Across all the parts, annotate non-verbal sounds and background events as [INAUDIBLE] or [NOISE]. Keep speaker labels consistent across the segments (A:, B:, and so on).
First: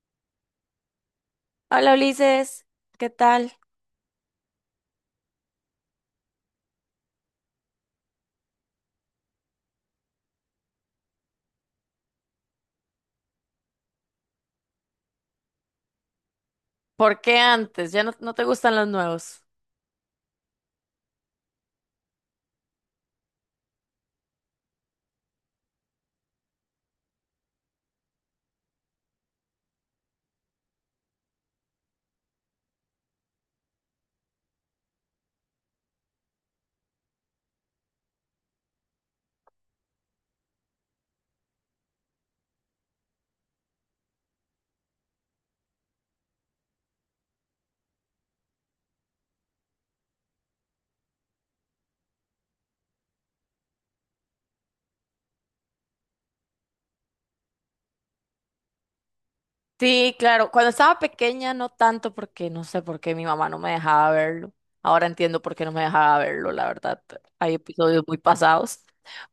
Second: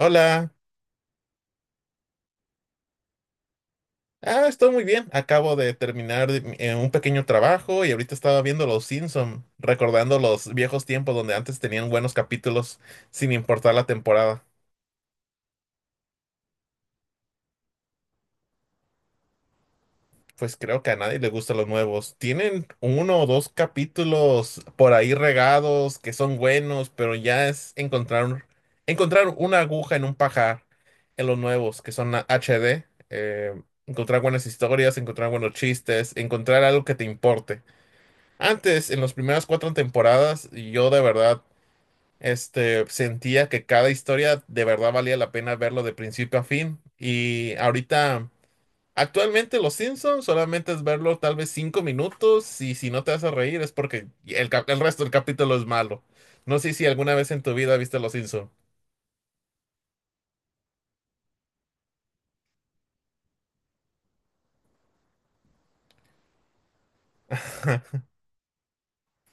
A: Hola.
B: Hola Ulises, ¿qué tal?
A: Estoy muy bien. Acabo de terminar de un pequeño trabajo y ahorita estaba viendo Los Simpson, recordando los viejos tiempos donde antes tenían buenos capítulos sin importar la temporada.
B: ¿Por qué antes? ¿Ya no, no te gustan los nuevos?
A: Pues creo que a nadie le gustan los nuevos. Tienen uno o dos capítulos por ahí regados que son buenos, pero ya es encontrar una aguja en un pajar en los nuevos que son HD. eh, Encontrar buenas historias, encontrar buenos chistes, encontrar algo que te importe. Antes, en las primeras cuatro temporadas, yo de verdad, sentía que cada historia de verdad valía la pena verlo de principio a fin. Y ahorita, actualmente Los Simpsons solamente es verlo tal vez cinco minutos y si no te hace reír es porque el resto del capítulo es malo. No sé si alguna vez en tu vida viste Los Simpsons.
B: Sí, claro, cuando estaba pequeña no tanto porque no sé por qué mi mamá no me dejaba verlo. Ahora entiendo por qué no me dejaba verlo, la verdad. Hay
A: [LAUGHS]
B: episodios muy pasados,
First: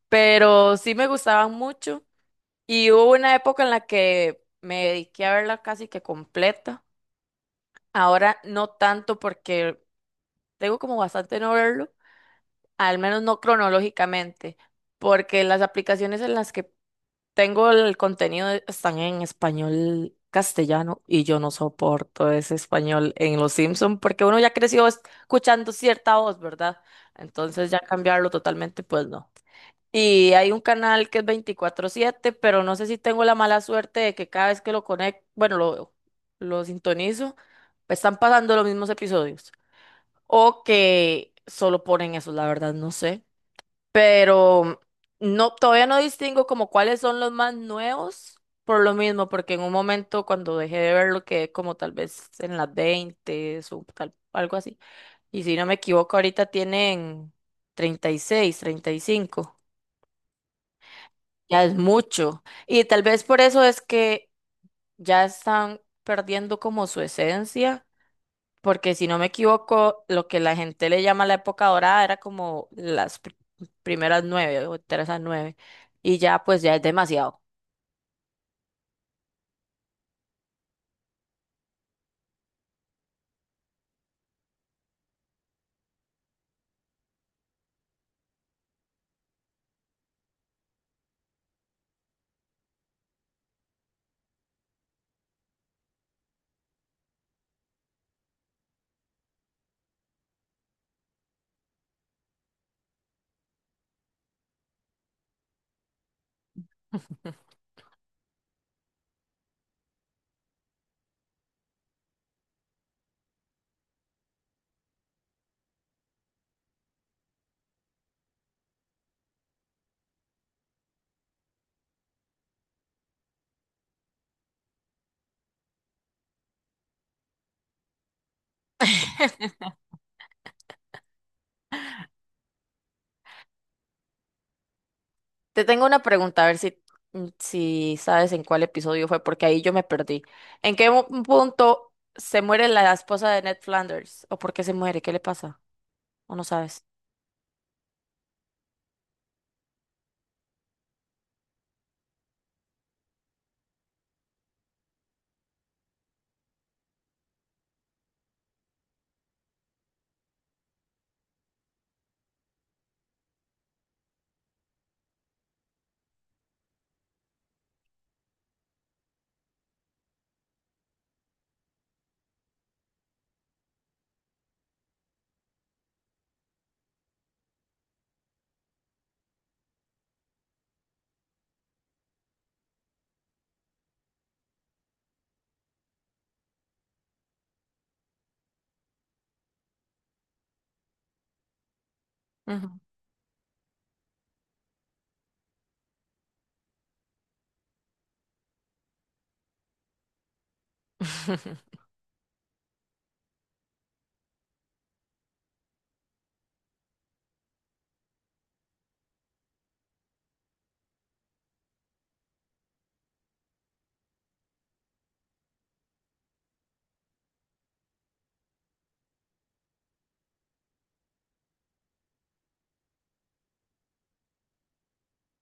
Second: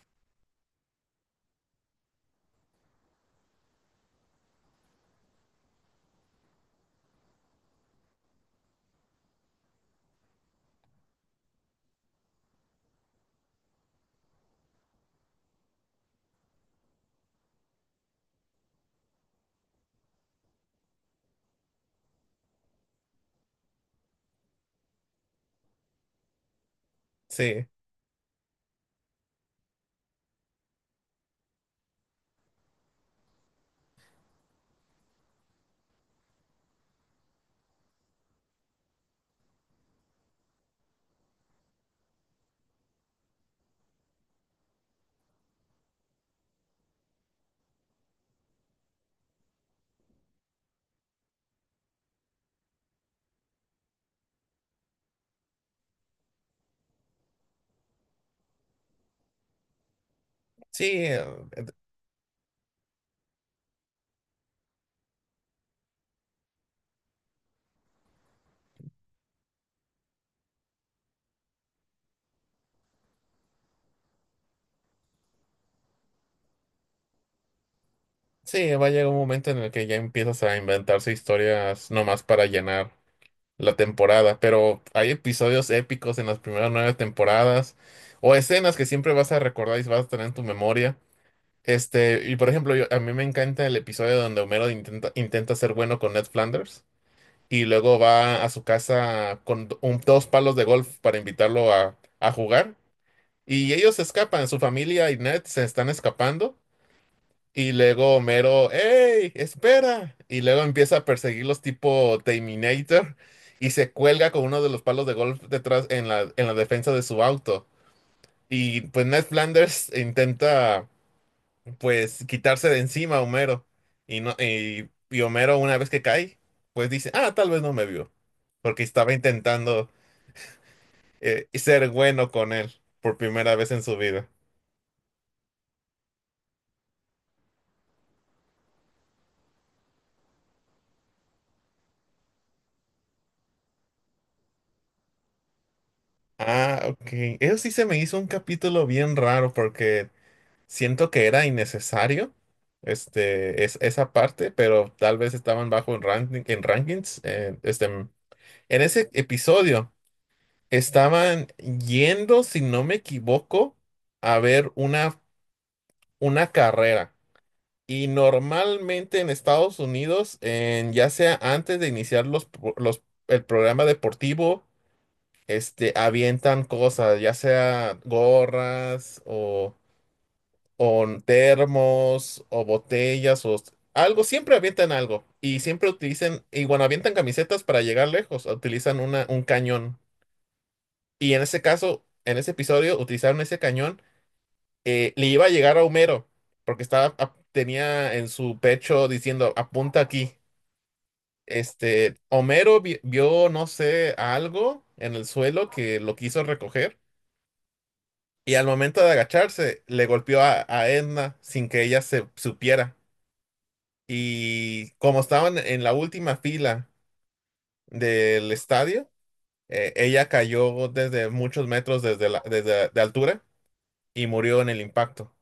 B: pero sí me gustaban mucho y hubo una época en la que me dediqué a verla casi que completa. Ahora no tanto porque tengo como bastante no verlo, al menos no cronológicamente, porque las aplicaciones en las que tengo el contenido, están en español castellano y yo no soporto ese español en Los Simpson porque uno ya creció escuchando cierta voz, ¿verdad?
A: Sí,
B: Entonces ya cambiarlo totalmente, pues no. Y hay un canal que es 24/7, pero no sé si tengo la mala suerte de que cada vez que lo conecto, bueno, lo sintonizo, están pasando los mismos episodios o que solo ponen eso, la verdad, no sé, pero no, todavía no distingo como cuáles son los más nuevos, por lo mismo, porque en un momento cuando dejé de verlo quedé como tal vez en las 20 o tal, algo así. Y si no me equivoco, ahorita tienen 30, 36, 35
A: sí,
B: Ya es mucho. Y tal vez por eso es que ya están perdiendo como su esencia, porque si no me equivoco, lo que la gente le llama la época dorada era como las primeras nueve o terceras nueve. Y ya, pues ya es demasiado.
A: sí, va a llegar un momento en el que ya empiezas a inventarse historias nomás para llenar la temporada, pero hay episodios épicos en las primeras nueve temporadas o escenas que siempre vas a recordar y vas a tener en tu memoria. Y por ejemplo, a mí me encanta el episodio donde Homero intenta ser bueno con Ned Flanders y luego va a su casa con dos palos de golf para invitarlo a jugar. Y ellos se escapan, su familia y Ned se están escapando y luego Homero, hey, ¡espera! Y luego empieza a perseguirlos tipo Terminator y se cuelga con uno de los palos de golf detrás en en la defensa de su auto. Y pues Ned Flanders intenta pues quitarse de encima a Homero. Y, no, y Homero, una vez que cae, pues dice, ah, tal vez no me vio. Porque estaba
B: [LAUGHS]
A: intentando ser bueno con él por primera vez en su vida.
B: Te tengo una pregunta, a ver si, si sabes en cuál episodio fue, porque ahí yo me perdí. ¿En qué punto se muere la esposa de Ned Flanders? ¿O por qué se muere? ¿Qué le pasa? ¿O no
A: Ah,
B: sabes?
A: ok. Eso sí se me hizo un capítulo bien raro porque... Siento que era innecesario esa parte, pero tal vez estaban bajo en rankings. En ese episodio estaban yendo, si no me equivoco, a ver una carrera. Y normalmente en Estados Unidos, en, ya sea antes de iniciar el programa deportivo, avientan cosas, ya sea gorras o termos o botellas o algo, siempre avientan algo y siempre utilizan, y cuando avientan camisetas para llegar lejos, utilizan un cañón. Y en ese caso, en ese
B: Ujú.
A: episodio, utilizaron ese cañón, le iba a llegar a Homero, porque estaba, tenía en su pecho diciendo, apunta aquí.
B: [LAUGHS]
A: Homero vio, no sé, algo en el suelo que lo quiso recoger y al momento de agacharse le golpeó a Edna sin que ella se supiera. Y como estaban en la última fila del estadio, ella cayó desde muchos metros desde de altura y murió en el impacto.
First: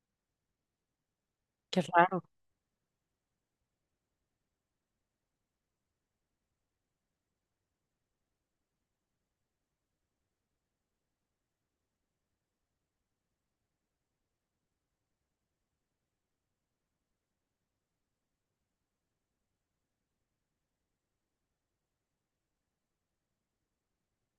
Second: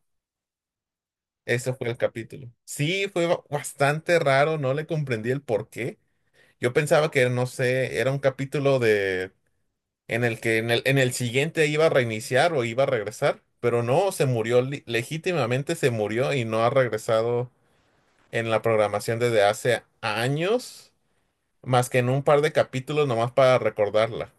A: Ese
B: Qué
A: fue el
B: raro.
A: capítulo. Sí, fue bastante raro, no le comprendí el por qué. Yo pensaba que, no sé, era un capítulo de en el que en el siguiente iba a reiniciar o iba a regresar, pero no, se murió, legítimamente se murió y no ha regresado en la programación desde hace años. Más que en un par de capítulos nomás para recordarla.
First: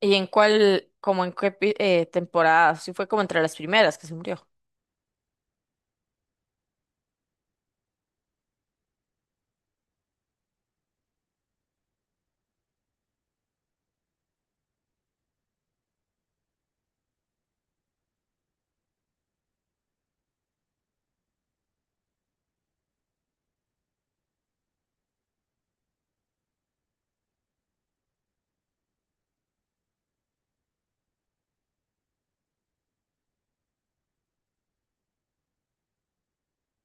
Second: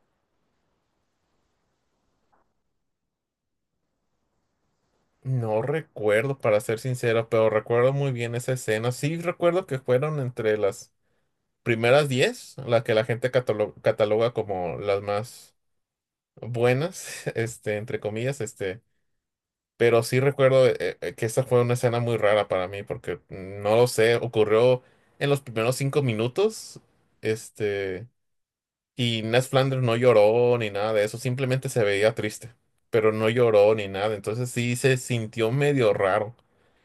B: ¿Y en cuál, como en qué temporada? Si fue como entre las primeras que se murió.
A: No recuerdo, para ser sincero, pero recuerdo muy bien esa escena. Sí recuerdo que fueron entre las primeras 10 las que la gente cataloga como las más buenas, [LAUGHS] este, entre comillas, este. Pero sí recuerdo que esa fue una escena muy rara para mí, porque mm, no lo sé, ocurrió en los primeros cinco minutos, este, y Ned Flanders no lloró ni nada de eso, simplemente se veía triste, pero no lloró ni nada, entonces sí se sintió medio raro.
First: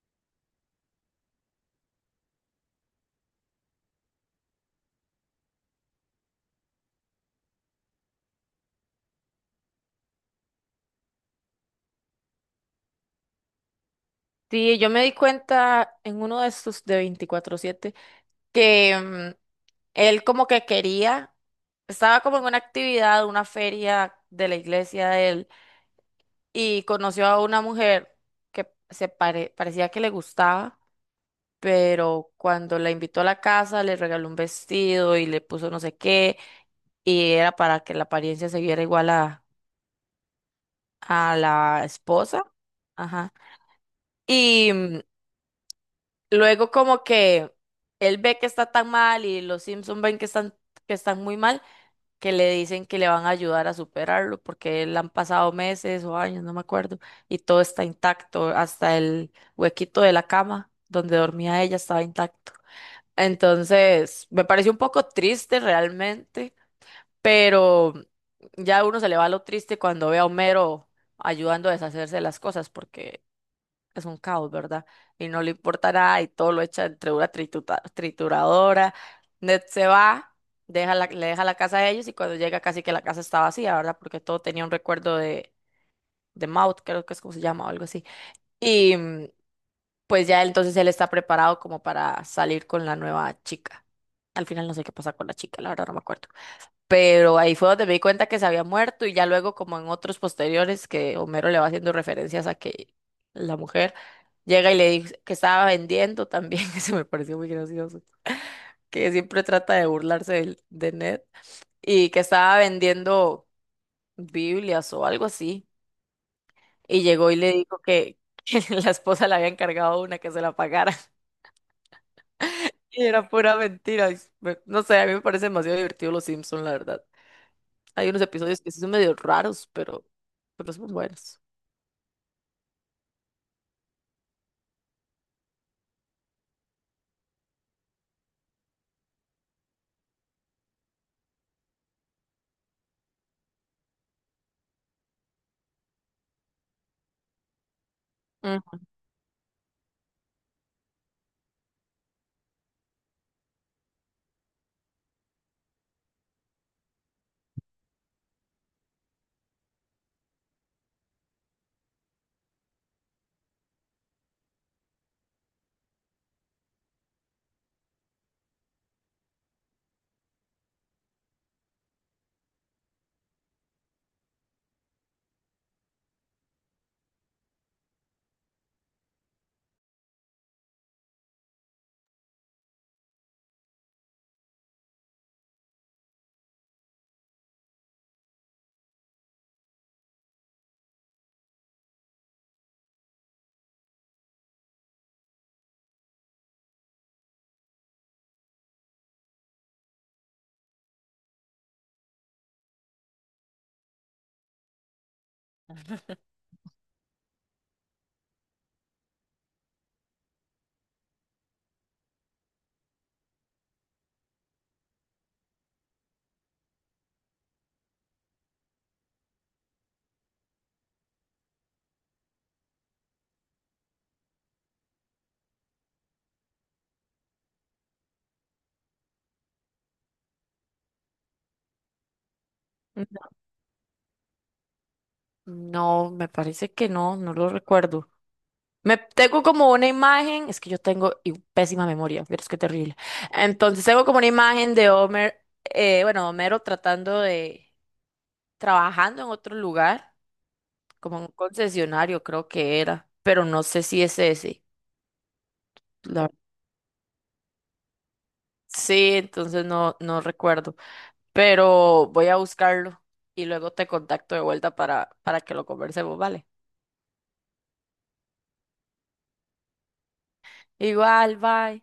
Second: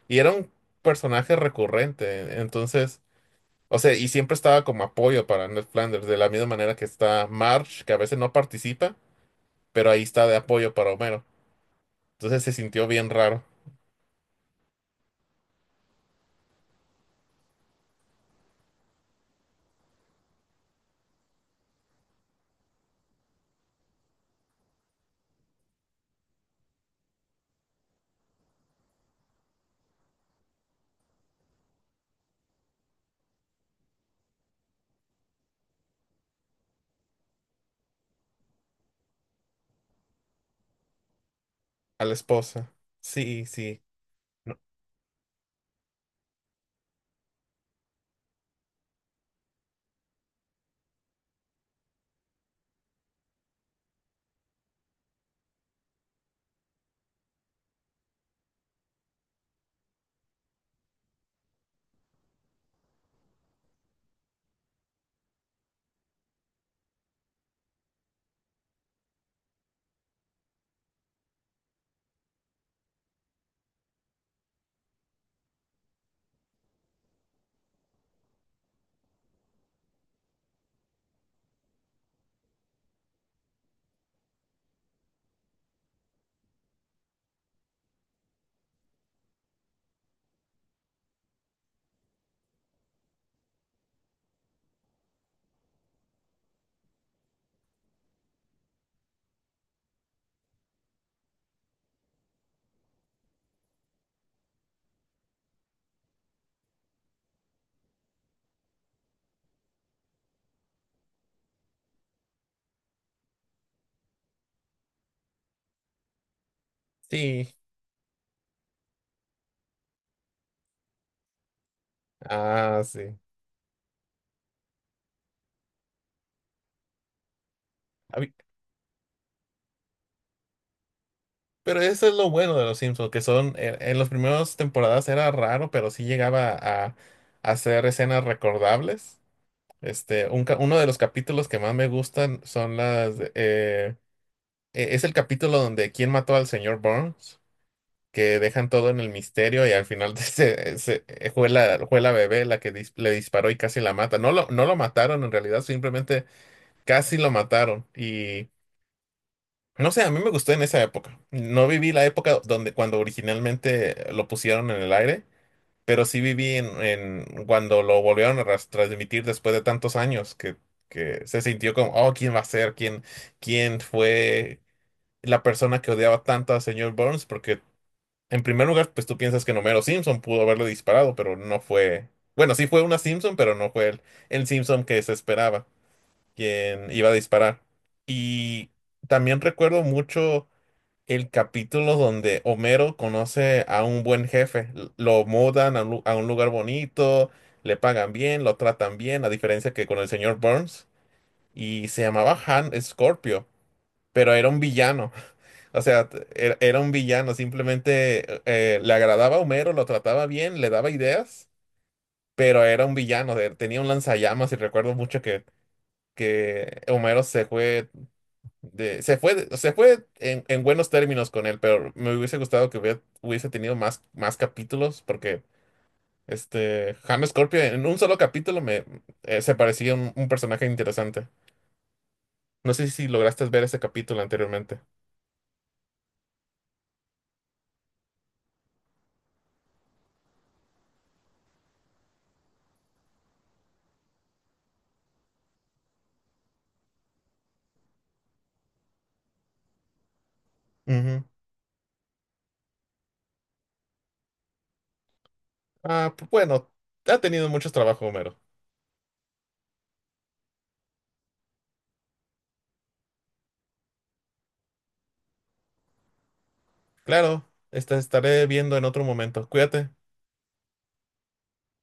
A: Y era un personaje recurrente, entonces, o sea, y siempre estaba como apoyo para Ned Flanders, de la misma manera que está Marge, que a veces no participa, pero ahí está de apoyo para Homero. Entonces se sintió bien raro.
B: Sí, yo me di cuenta en uno de estos de 24/7 que él como que quería, estaba como en una actividad, una feria de la iglesia de él y conoció a una mujer que se parecía que le gustaba, pero cuando la invitó a la casa le regaló un vestido y le puso no sé qué y era para que la apariencia se viera igual a la
A: A la
B: esposa.
A: esposa.
B: Ajá.
A: Sí, sí, no,
B: y mm, Luego como que él ve que está tan mal y los Simpson ven que están, muy mal, que le dicen que le van a ayudar a superarlo porque le han pasado meses o años, no me acuerdo, y todo está intacto, hasta el huequito de la cama donde dormía ella estaba intacto. Entonces, me pareció un poco triste realmente, pero ya uno se le va lo triste cuando ve a Homero ayudando a deshacerse de las cosas porque es un caos, ¿verdad? Y no le importa nada y todo lo echa entre una trituradora. Ned se va, le deja la casa a ellos y cuando llega casi que la casa está vacía, ¿verdad? Porque todo tenía un recuerdo de, Maud, creo que es como se llama o algo así. Y mm, pues ya entonces él está preparado como para salir con la nueva chica. Al final no sé qué pasa con la chica, la verdad no me acuerdo, pero ahí fue donde me di cuenta que se había muerto y ya luego como en otros posteriores que Homero le va haciendo referencias a que la mujer llega y le dice que estaba vendiendo también, [LAUGHS] eso me pareció muy gracioso, que siempre trata de burlarse Ned y que estaba vendiendo Biblias o algo así y llegó y
A: sí,
B: le dijo que, [LAUGHS] que la esposa le había encargado una que se la pagara.
A: ah,
B: [LAUGHS] Y
A: sí.
B: era pura mentira, no sé, a mí me parece demasiado divertido Los Simpson, la verdad. Hay unos
A: Hab-
B: episodios que sí son medio raros, pero son buenos.
A: Pero eso es lo bueno de los Simpsons, que son, en las primeras temporadas era raro, pero sí llegaba a hacer escenas recordables. Uno de los capítulos que más me gustan son es el capítulo donde ¿quién mató al señor Burns? Que
B: Mm.
A: dejan todo en el misterio y al final [LAUGHS] fue fue la bebé la que le disparó y casi la mata. No lo mataron en realidad, simplemente casi lo mataron. No sé, a mí me gustó en esa época. No viví la época donde cuando originalmente lo pusieron en el aire, pero sí viví en cuando lo volvieron a transmitir después de tantos años que se sintió como, oh, ¿quién va a ser? ¿Quién, quién fue la persona que odiaba tanto al señor Burns? Porque en primer lugar, pues tú piensas que Homero Simpson pudo haberle disparado, pero no fue. Bueno, sí fue una Simpson, pero no fue el Simpson que se esperaba, quien iba a disparar. Y también recuerdo mucho el capítulo donde Homero conoce a un buen jefe. Lo mudan a a un lugar bonito, le pagan bien, lo tratan bien, a diferencia que con el señor Burns. Y se llamaba Han Scorpio, pero era un villano. [LAUGHS] O sea, era un villano. Simplemente le agradaba a Homero, lo trataba bien, le daba ideas, pero era un villano. Tenía un lanzallamas y recuerdo mucho que Homero se fue en buenos términos con él, pero me hubiese gustado que hubiese tenido más, más capítulos, porque este James Scorpio en un solo capítulo me se parecía un personaje interesante. No sé si lograste ver ese capítulo anteriormente.
B: No, me parece que no, no lo recuerdo. Me tengo como una imagen, es que yo tengo pésima memoria, pero es que terrible. Entonces tengo como una imagen de Homer, bueno, Homero tratando de, trabajando en otro lugar, como
A: Ujú.
B: en un concesionario creo que era, pero no sé si es ese.
A: Ah, pues
B: la-
A: bueno, ha tenido muchos trabajos, Homero.
B: sí, entonces no, no recuerdo. Pero voy a buscarlo y luego te contacto de vuelta para que lo conversemos, ¿vale?
A: Claro, esta estaré viendo en otro momento. Cuídate.
B: Igual, bye.